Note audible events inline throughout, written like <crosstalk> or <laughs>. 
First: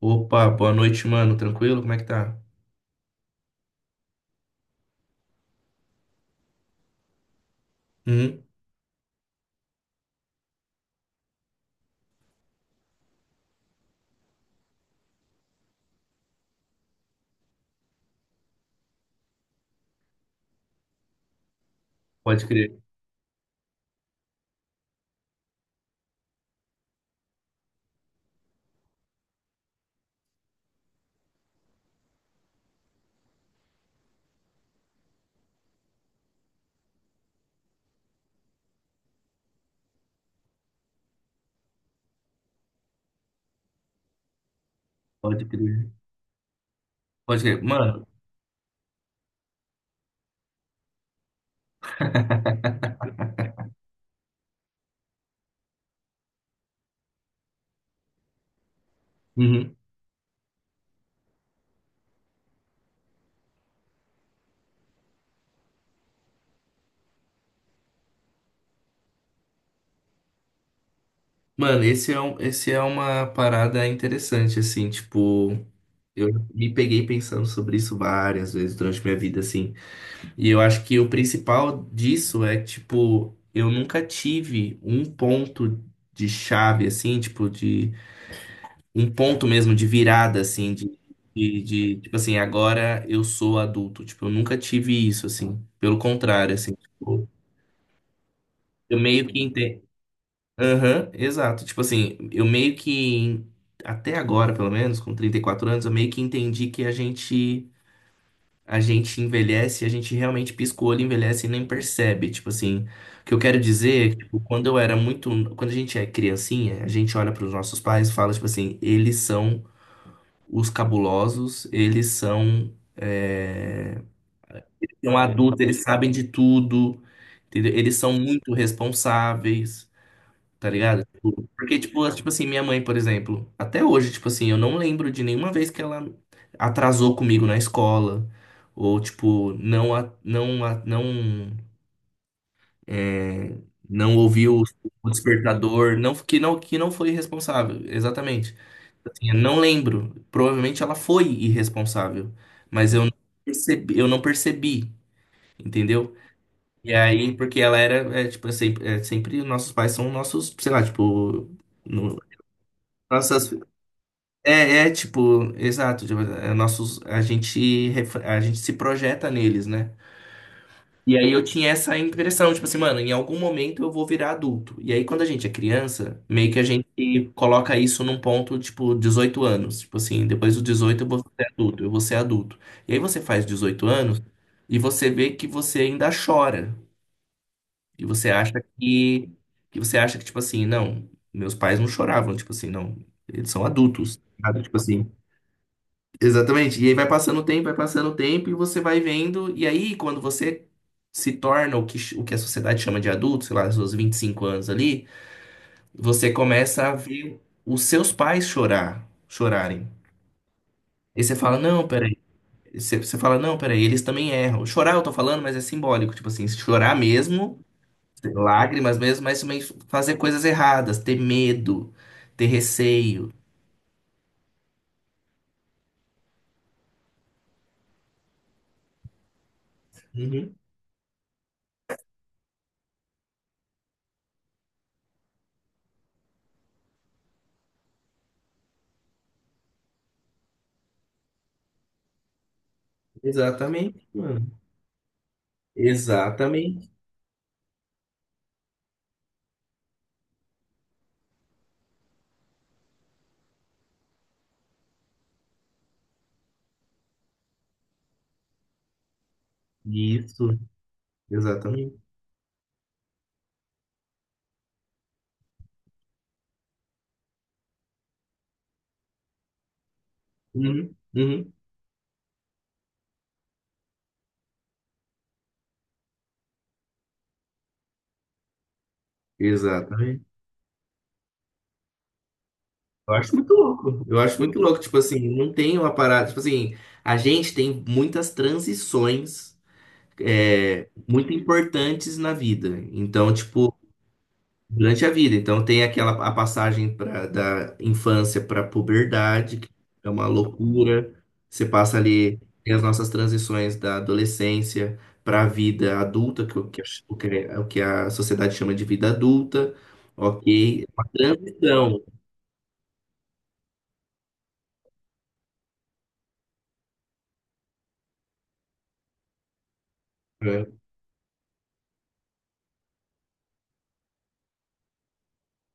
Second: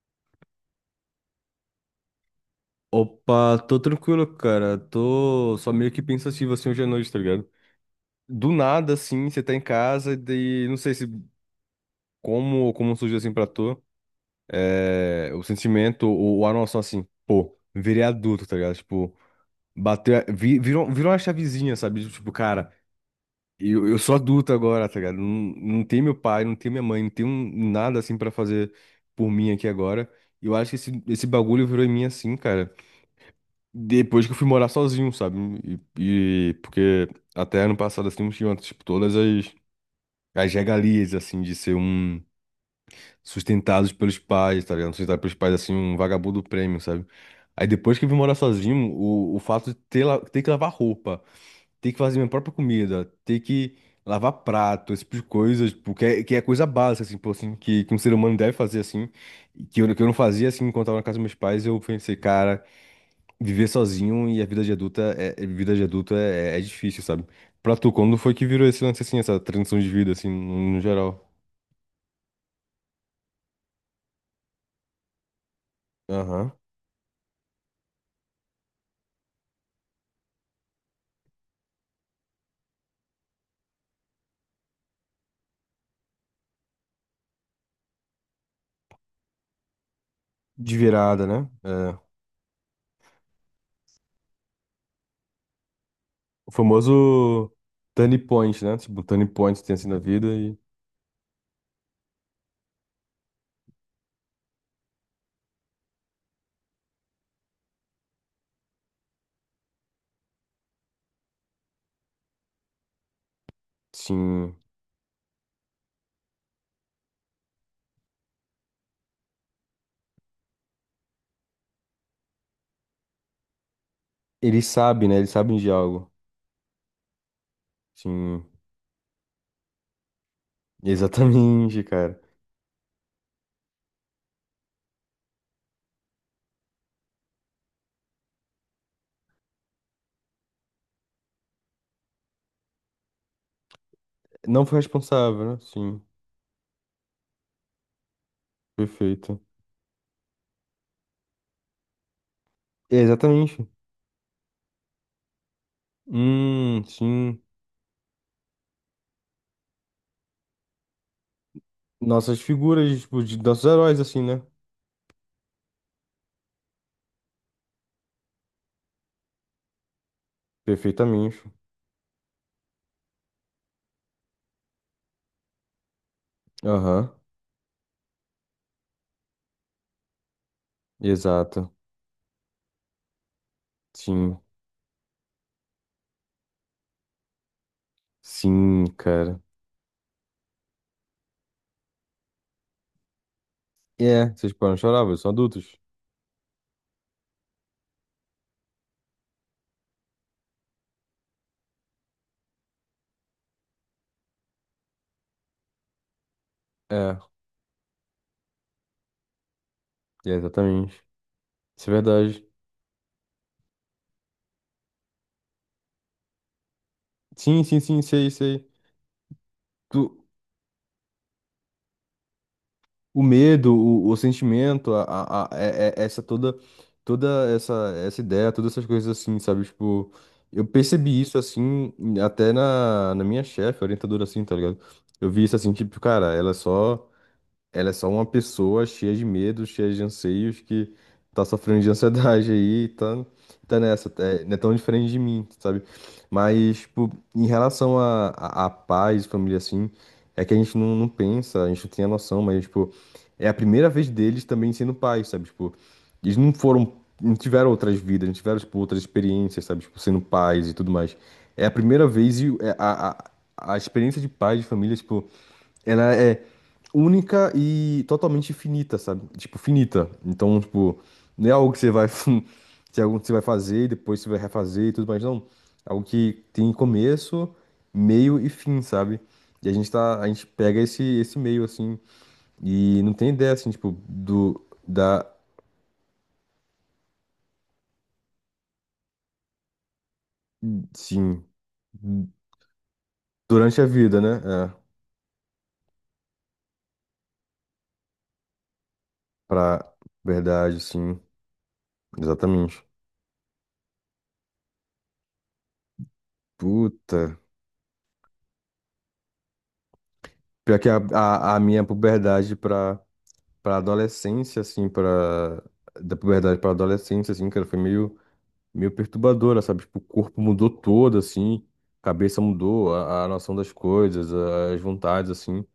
Opa, boa noite, mano. Tranquilo? Como é que tá? Opa, tô tranquilo, cara. Tô só meio que pensativo assim hoje à noite, tá ligado? Uhum. Do nada, assim, você tá em casa e daí, não sei se como surgiu assim pra tu, o sentimento ou a noção assim, pô, virei adulto, tá ligado? Tipo, bateu, virou uma chavezinha, sabe? Tipo, Pode cara, crer, eu sou adulto agora, tá ligado? Não, não tem meu pai, não tem minha mãe, não tem nada assim pra fazer por mim aqui agora. E eu acho que esse bagulho virou em mim assim, cara. Depois que eu fui morar sozinho, sabe? E porque até ano passado, assim, eu tinha, tipo, todas as regalias, assim, de ser um sustentados pelos pais, tá ligado? Sustentado pelos pode pais, assim, crer. um vagabundo prêmio, sabe? Pode crer. Aí depois que Mano, eu vim morar sozinho, o fato de ter, ter que lavar roupa, ter que fazer minha própria comida, ter que lavar prato, esse tipo de coisas, tipo, que é coisa básica, assim, pô, assim, que um ser humano deve fazer, assim, e uhum. que eu não fazia, assim, enquanto eu tava na casa dos meus pais, eu pensei, cara. Viver sozinho e a vida de adulta é, vida de adulto é difícil, sabe? Pra tu, quando foi que virou esse lance assim, essa transição de vida, assim, no geral? Mano, esse é uma parada interessante, assim, tipo, eu Aham. me peguei pensando sobre isso várias vezes durante minha vida, assim. E eu acho que o principal disso é, tipo, eu nunca tive um ponto de chave, assim, tipo, de um ponto mesmo de virada, assim, De virada, né? É. tipo assim, agora eu sou adulto. Tipo, eu nunca tive isso, assim. Pelo O contrário, assim, tipo, famoso turning point, né? eu Tipo, meio turning que point tem entendo. assim na vida e, Aham, exato. Tipo assim, eu meio que, até agora, pelo menos, com 34 anos, eu meio que entendi que a gente. A gente envelhece, a gente realmente pisca o olho, envelhece e nem percebe. Tipo assim, o que eu quero dizer, é que, tipo, sim, quando eu era muito, quando a gente é criancinha, a gente olha para os nossos pais e fala, tipo assim, eles são os cabulosos, eles são, é, eles sabem, são né? Eles sabem adultos, de eles sabem algo. de tudo, entendeu? Eles são Sim, muito responsáveis, tá ligado? Porque, exatamente, tipo, cara. tipo assim, minha mãe, por exemplo, até hoje, tipo assim, eu não lembro de nenhuma vez que ela atrasou comigo na escola, ou, tipo, é, não ouviu Não foi o responsável, né? despertador, Sim, não, que não foi responsável, exatamente. Eu perfeito. não lembro. Provavelmente ela foi irresponsável, mas Exatamente. Eu não percebi, entendeu? E aí, Sim. porque ela era, tipo, sempre nossos pais são nossos, sei lá, tipo, no- Nossas figuras, tipo, de nossas, nossos heróis, assim, né? Tipo, exato, tipo, nossos, a gente, a gente se projeta neles, né? E aí eu Perfeitamente. tinha essa impressão, tipo assim, mano, em algum momento eu vou virar adulto. E aí quando a gente é criança, meio que a gente Aham. coloca isso num ponto, tipo, 18 anos. Tipo assim, depois dos 18 eu vou ser Exato. adulto, eu vou ser adulto. E aí você faz 18 anos Sim. e você vê que você ainda chora. E você acha Sim, que, cara. que você acha que, tipo assim, não, meus pais não choravam, tipo assim, não, eles são adultos, É, vocês sabe? podem Tipo chorar, assim. vocês são adultos. Exatamente. E aí vai passando o tempo, vai passando o tempo, e você vai vendo. E aí, quando você se torna o que a sociedade chama de adulto, sei lá, seus 25 anos ali, você começa a É, ver os seus pais chorarem. é, exatamente. E você fala, não, Isso é peraí. verdade. Você fala, não, peraí, eles também erram. Chorar eu tô falando, mas é simbólico. Tipo assim, chorar mesmo, Sim, sim, sim, sei, ter sei. lágrimas mesmo, mas também Tu, fazer coisas erradas, ter medo, ter o receio. medo, o sentimento, essa toda, toda essa ideia, todas essas coisas assim, sabe? Tipo, Uhum. eu percebi isso assim, até na, na minha chefe, orientadora assim, tá ligado? Eu vi isso assim, tipo, cara, ela é só. Ela é só uma pessoa cheia de medos cheia de anseios, que tá sofrendo de ansiedade aí, e tá Exatamente, nessa, mano. é, não é tão diferente de mim, sabe? Mas, Exatamente. tipo, em relação a pais, família, assim, é que a gente não pensa, a gente não tem a noção, mas, tipo, é a primeira vez deles também sendo pais, sabe? Tipo, eles não foram, não tiveram outras vidas, não tiveram, tipo, outras experiências, sabe? Tipo, sendo Isso, pais e tudo mais. É a exatamente. primeira vez e é a experiência de pai, de família, tipo, ela é única e totalmente finita, sabe? Tipo, finita. Então, Uhum, tipo, não uhum, é algo que você vai, <laughs> que é algo que você vai fazer e depois você vai refazer e tudo mais, não. É algo que tem começo, meio e fim, sabe? E a gente tá, exatamente. a gente pega esse meio assim e não Eu tem acho ideia muito assim, tipo, louco. Eu acho muito do louco, tipo da assim, não tem uma parada, tipo assim, a gente tem muitas transições muito sim, importantes na vida. Então, tipo, durante a vida, né? É, durante a vida. Então tem aquela a passagem da infância para a puberdade, que pra é uma verdade, loucura. sim, Você passa ali tem as exatamente. nossas transições da adolescência para a vida adulta, que, o que, a- o que Puta, a sociedade chama de vida adulta. pior Ok, é que a, uma a, a minha transição. puberdade pra para adolescência, assim, para da puberdade para adolescência, assim, cara, foi meio perturbadora, sabe? Tipo, o corpo mudou Né? todo, assim, a cabeça mudou, a noção das coisas, as vontades, assim.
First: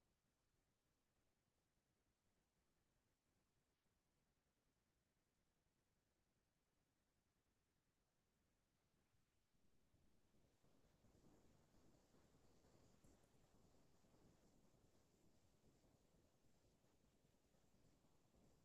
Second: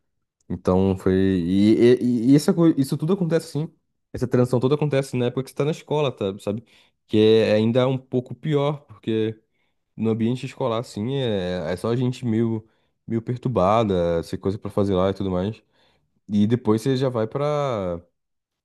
Então foi isso tudo acontece assim, essa transição toda acontece na época que você tá na escola, tá, sabe? Que é ainda é um pouco pior, porque no ambiente escolar, assim, é, é só a gente meio perturbada, sem coisa pra fazer lá e tudo mais. E depois você já vai pra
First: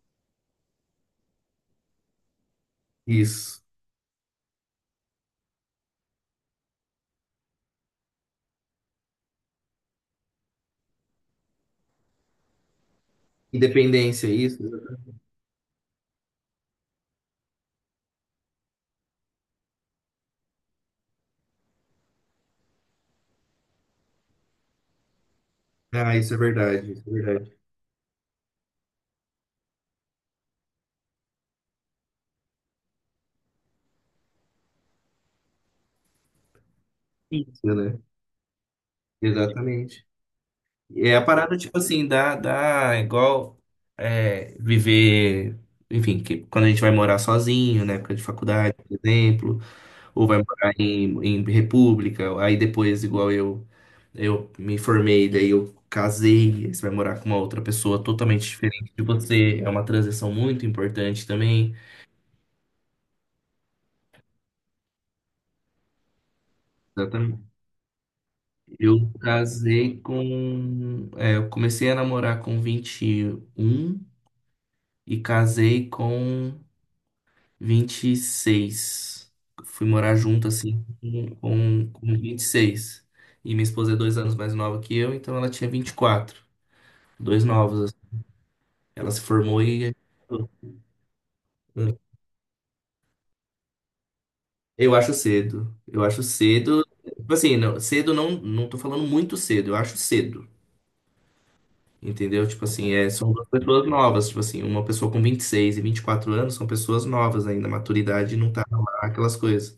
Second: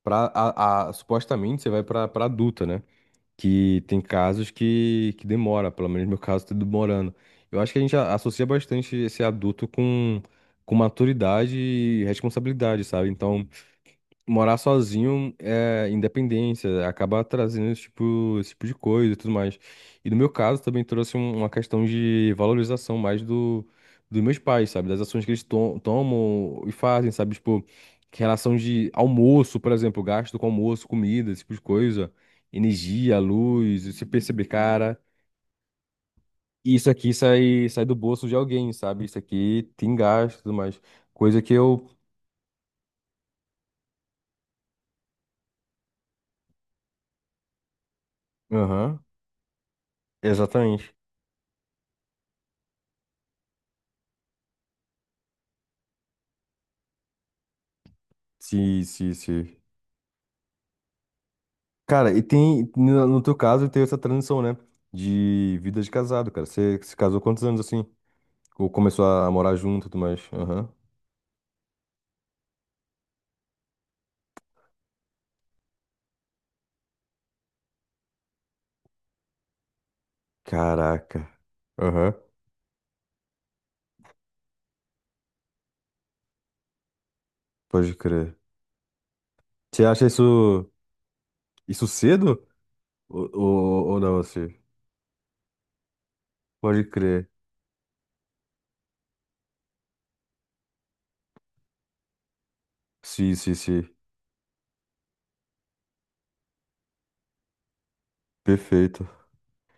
pra, supostamente você vai pra adulta, né? Isso. Que tem casos que demora, pelo menos no meu caso tá demorando. Eu acho que a gente associa bastante esse adulto com maturidade e responsabilidade, sabe? Então Independência, morar isso. sozinho é independência, acaba trazendo esse tipo de coisa e tudo mais. E no meu caso também trouxe uma questão de valorização mais dos meus pais, sabe? Das ações que eles Ah, isso é tomam e verdade, isso fazem, é sabe? verdade. Tipo, que relação de almoço, por exemplo, gasto com almoço, comida, esse tipo de coisa, energia, luz, e se perceber, cara, isso aqui sai, Isso, sai do né? bolso de alguém, sabe? Isso aqui tem Exatamente. gasto e tudo mais. É a Coisa que parada, tipo eu. assim, dá igual, viver, enfim, que quando a gente vai morar sozinho, na época de faculdade, por Aham, exemplo, ou vai morar exatamente. em, república, aí depois, igual eu me formei, daí eu casei, aí você vai morar com uma outra pessoa totalmente Sim, diferente de sim, sim. você, é uma transição muito importante também. Cara, e tem, no teu caso, teve essa transição, né? De vida de casado, cara. Você se casou Exatamente. quantos anos assim? Ou começou a morar junto e tudo mais? Aham. Eu comecei a namorar com 21 e casei com 26. Fui morar junto, assim, Caraca. com Aham. 26. E minha esposa é 2 anos mais nova que eu, então ela tinha 24. Dois novos, Pode assim. crer. Ela se formou Você e. acha isso, isso é, cedo? Ou não, assim? Eu acho cedo. Eu acho cedo. Pode crer. Tipo assim, não, cedo não, não tô falando muito cedo, eu acho cedo. Entendeu? Tipo assim, são Sim, duas sim, pessoas sim. novas. Tipo assim, uma pessoa com 26 e 24 anos são pessoas novas ainda. A maturidade não tá lá, Perfeito. aquelas coisas.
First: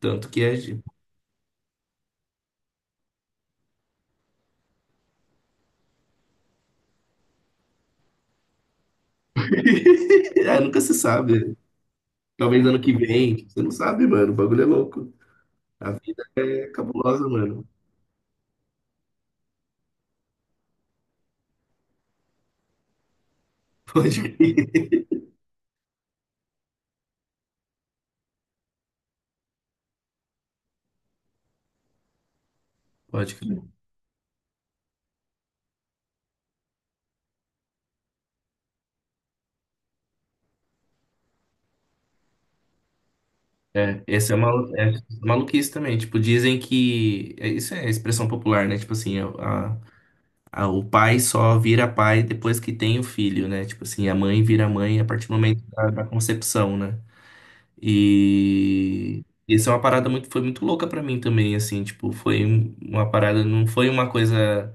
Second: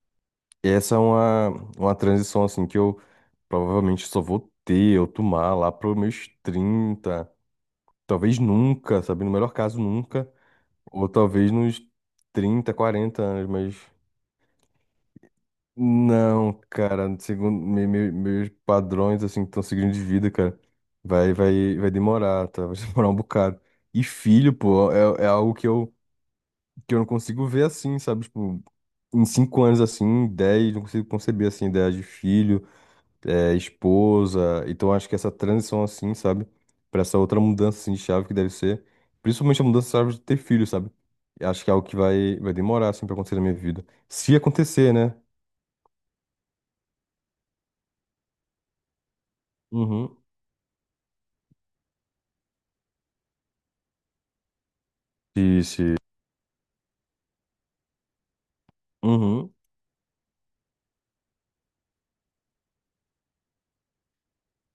Tanto que a gente. Essa é uma transição, assim, que eu provavelmente só vou ter, eu tomar lá para meus 30. Talvez nunca, sabe? No melhor caso, nunca. <laughs> Ah, nunca se Ou talvez sabe. nos Talvez 30, ano que 40 vem. anos, Você não mas. sabe, mano. O bagulho é louco. A vida Não, é cara, cabulosa, segundo mano. Meus padrões, assim, que estão seguindo de vida, cara, vai demorar, tá? Vai <laughs> demorar um bocado. <laughs> E Pode filho, crer. pô, é algo que eu não consigo ver assim, sabe? Tipo, em 5 anos, assim, em 10, não consigo conceber, assim, ideia de filho. Pode É, crer. esposa. Então acho que essa transição assim, sabe? Pra essa outra mudança assim, de chave que deve ser. Principalmente a mudança de chave de ter filho, sabe? Eu acho que é algo que vai demorar assim pra acontecer na minha vida. É, esse Se é, malu é acontecer, né? maluquice também. Tipo, dizem que. Isso é expressão popular, né? Tipo assim, Uhum. O pai só vira pai depois que tem o filho, né? Tipo assim, a mãe vira mãe a partir do momento Se, da, se. da concepção, né? E. Uhum. Isso é uma parada muito, foi muito louca pra mim também, assim, tipo, foi uma parada, não foi uma coisa.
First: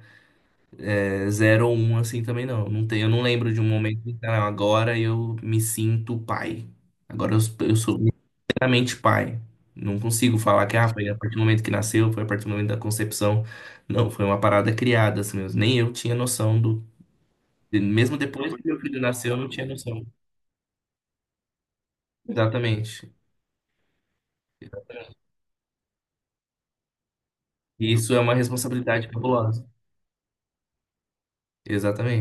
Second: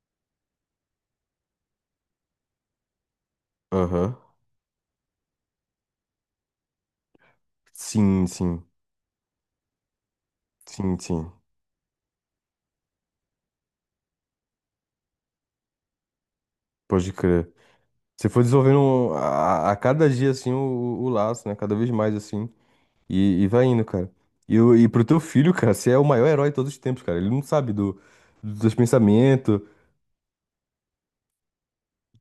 É, zero ou um assim também não. Não tem, eu não lembro de um momento Aham. que "Ah, agora eu me sinto pai. Agora eu sou Sim, sim. inteiramente pai. Não consigo falar que ah, Sim, foi a sim. partir do momento que nasceu, foi a partir do momento da concepção. Não, foi uma parada criada assim mesmo. Nem eu tinha noção do. Pode crer. Mesmo Você foi depois que meu desenvolvendo filho nasceu, eu não tinha a noção. cada dia assim o laço, né? Cada vez mais assim. Exatamente. E vai indo, cara. E, e pro teu filho, cara, você é o maior herói de todos os tempos, cara. Ele não sabe E do, isso é uma dos teus responsabilidade pensamentos, fabulosa.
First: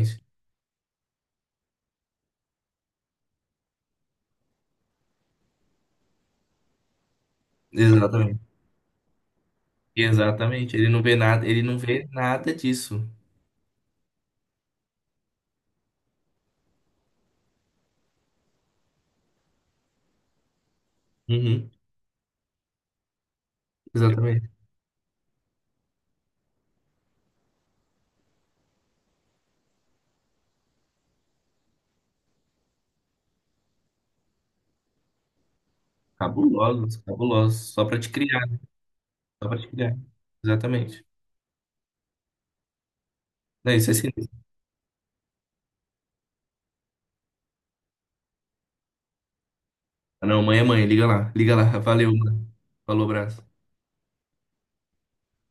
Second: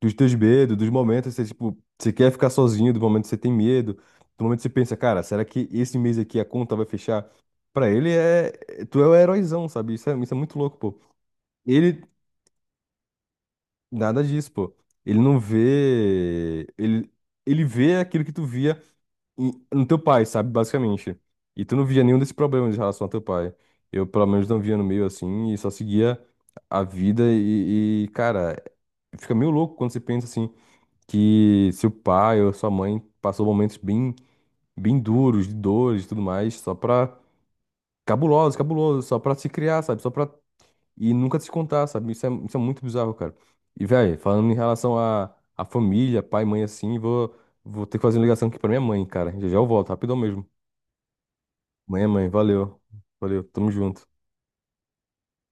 dos teus medos, dos momentos que você, tipo, você quer ficar sozinho, do momento que você tem medo, do momento que você pensa, cara, será que esse mês aqui a conta vai fechar? Pra ele Exatamente. é. Tu é o heróizão, sabe? Isso é muito Exatamente. louco, Ele pô. não vê nada, ele não Ele. vê nada disso. Nada disso, pô. Ele não vê. Ele vê aquilo que tu via no teu pai, sabe? Basicamente. E Uhum. tu não via nenhum desses problemas em relação ao teu pai. Eu, pelo menos, Exatamente. não via no meio assim e só seguia a vida e, cara, fica meio louco quando você pensa assim que seu pai ou sua mãe passou momentos bem, bem duros, de dores e tudo mais, só Cabulosos, pra. cabulosos. Só pra te criar, Cabulosos, cabulosos, só pra se só pra te criar, criar. sabe? Só pra. Exatamente. E nunca se contar, sabe? Isso é muito bizarro, cara. Não, E, isso é velho, sinistro. falando em relação à família, pai, mãe, assim, vou ter que fazer uma ligação aqui pra minha mãe, cara. Já já eu volto, rapidão Ah, não, mesmo. mãe é mãe, liga lá, liga lá. Mãe, é Valeu, mãe, mano. valeu. Falou, Valeu, abraço. tamo junto.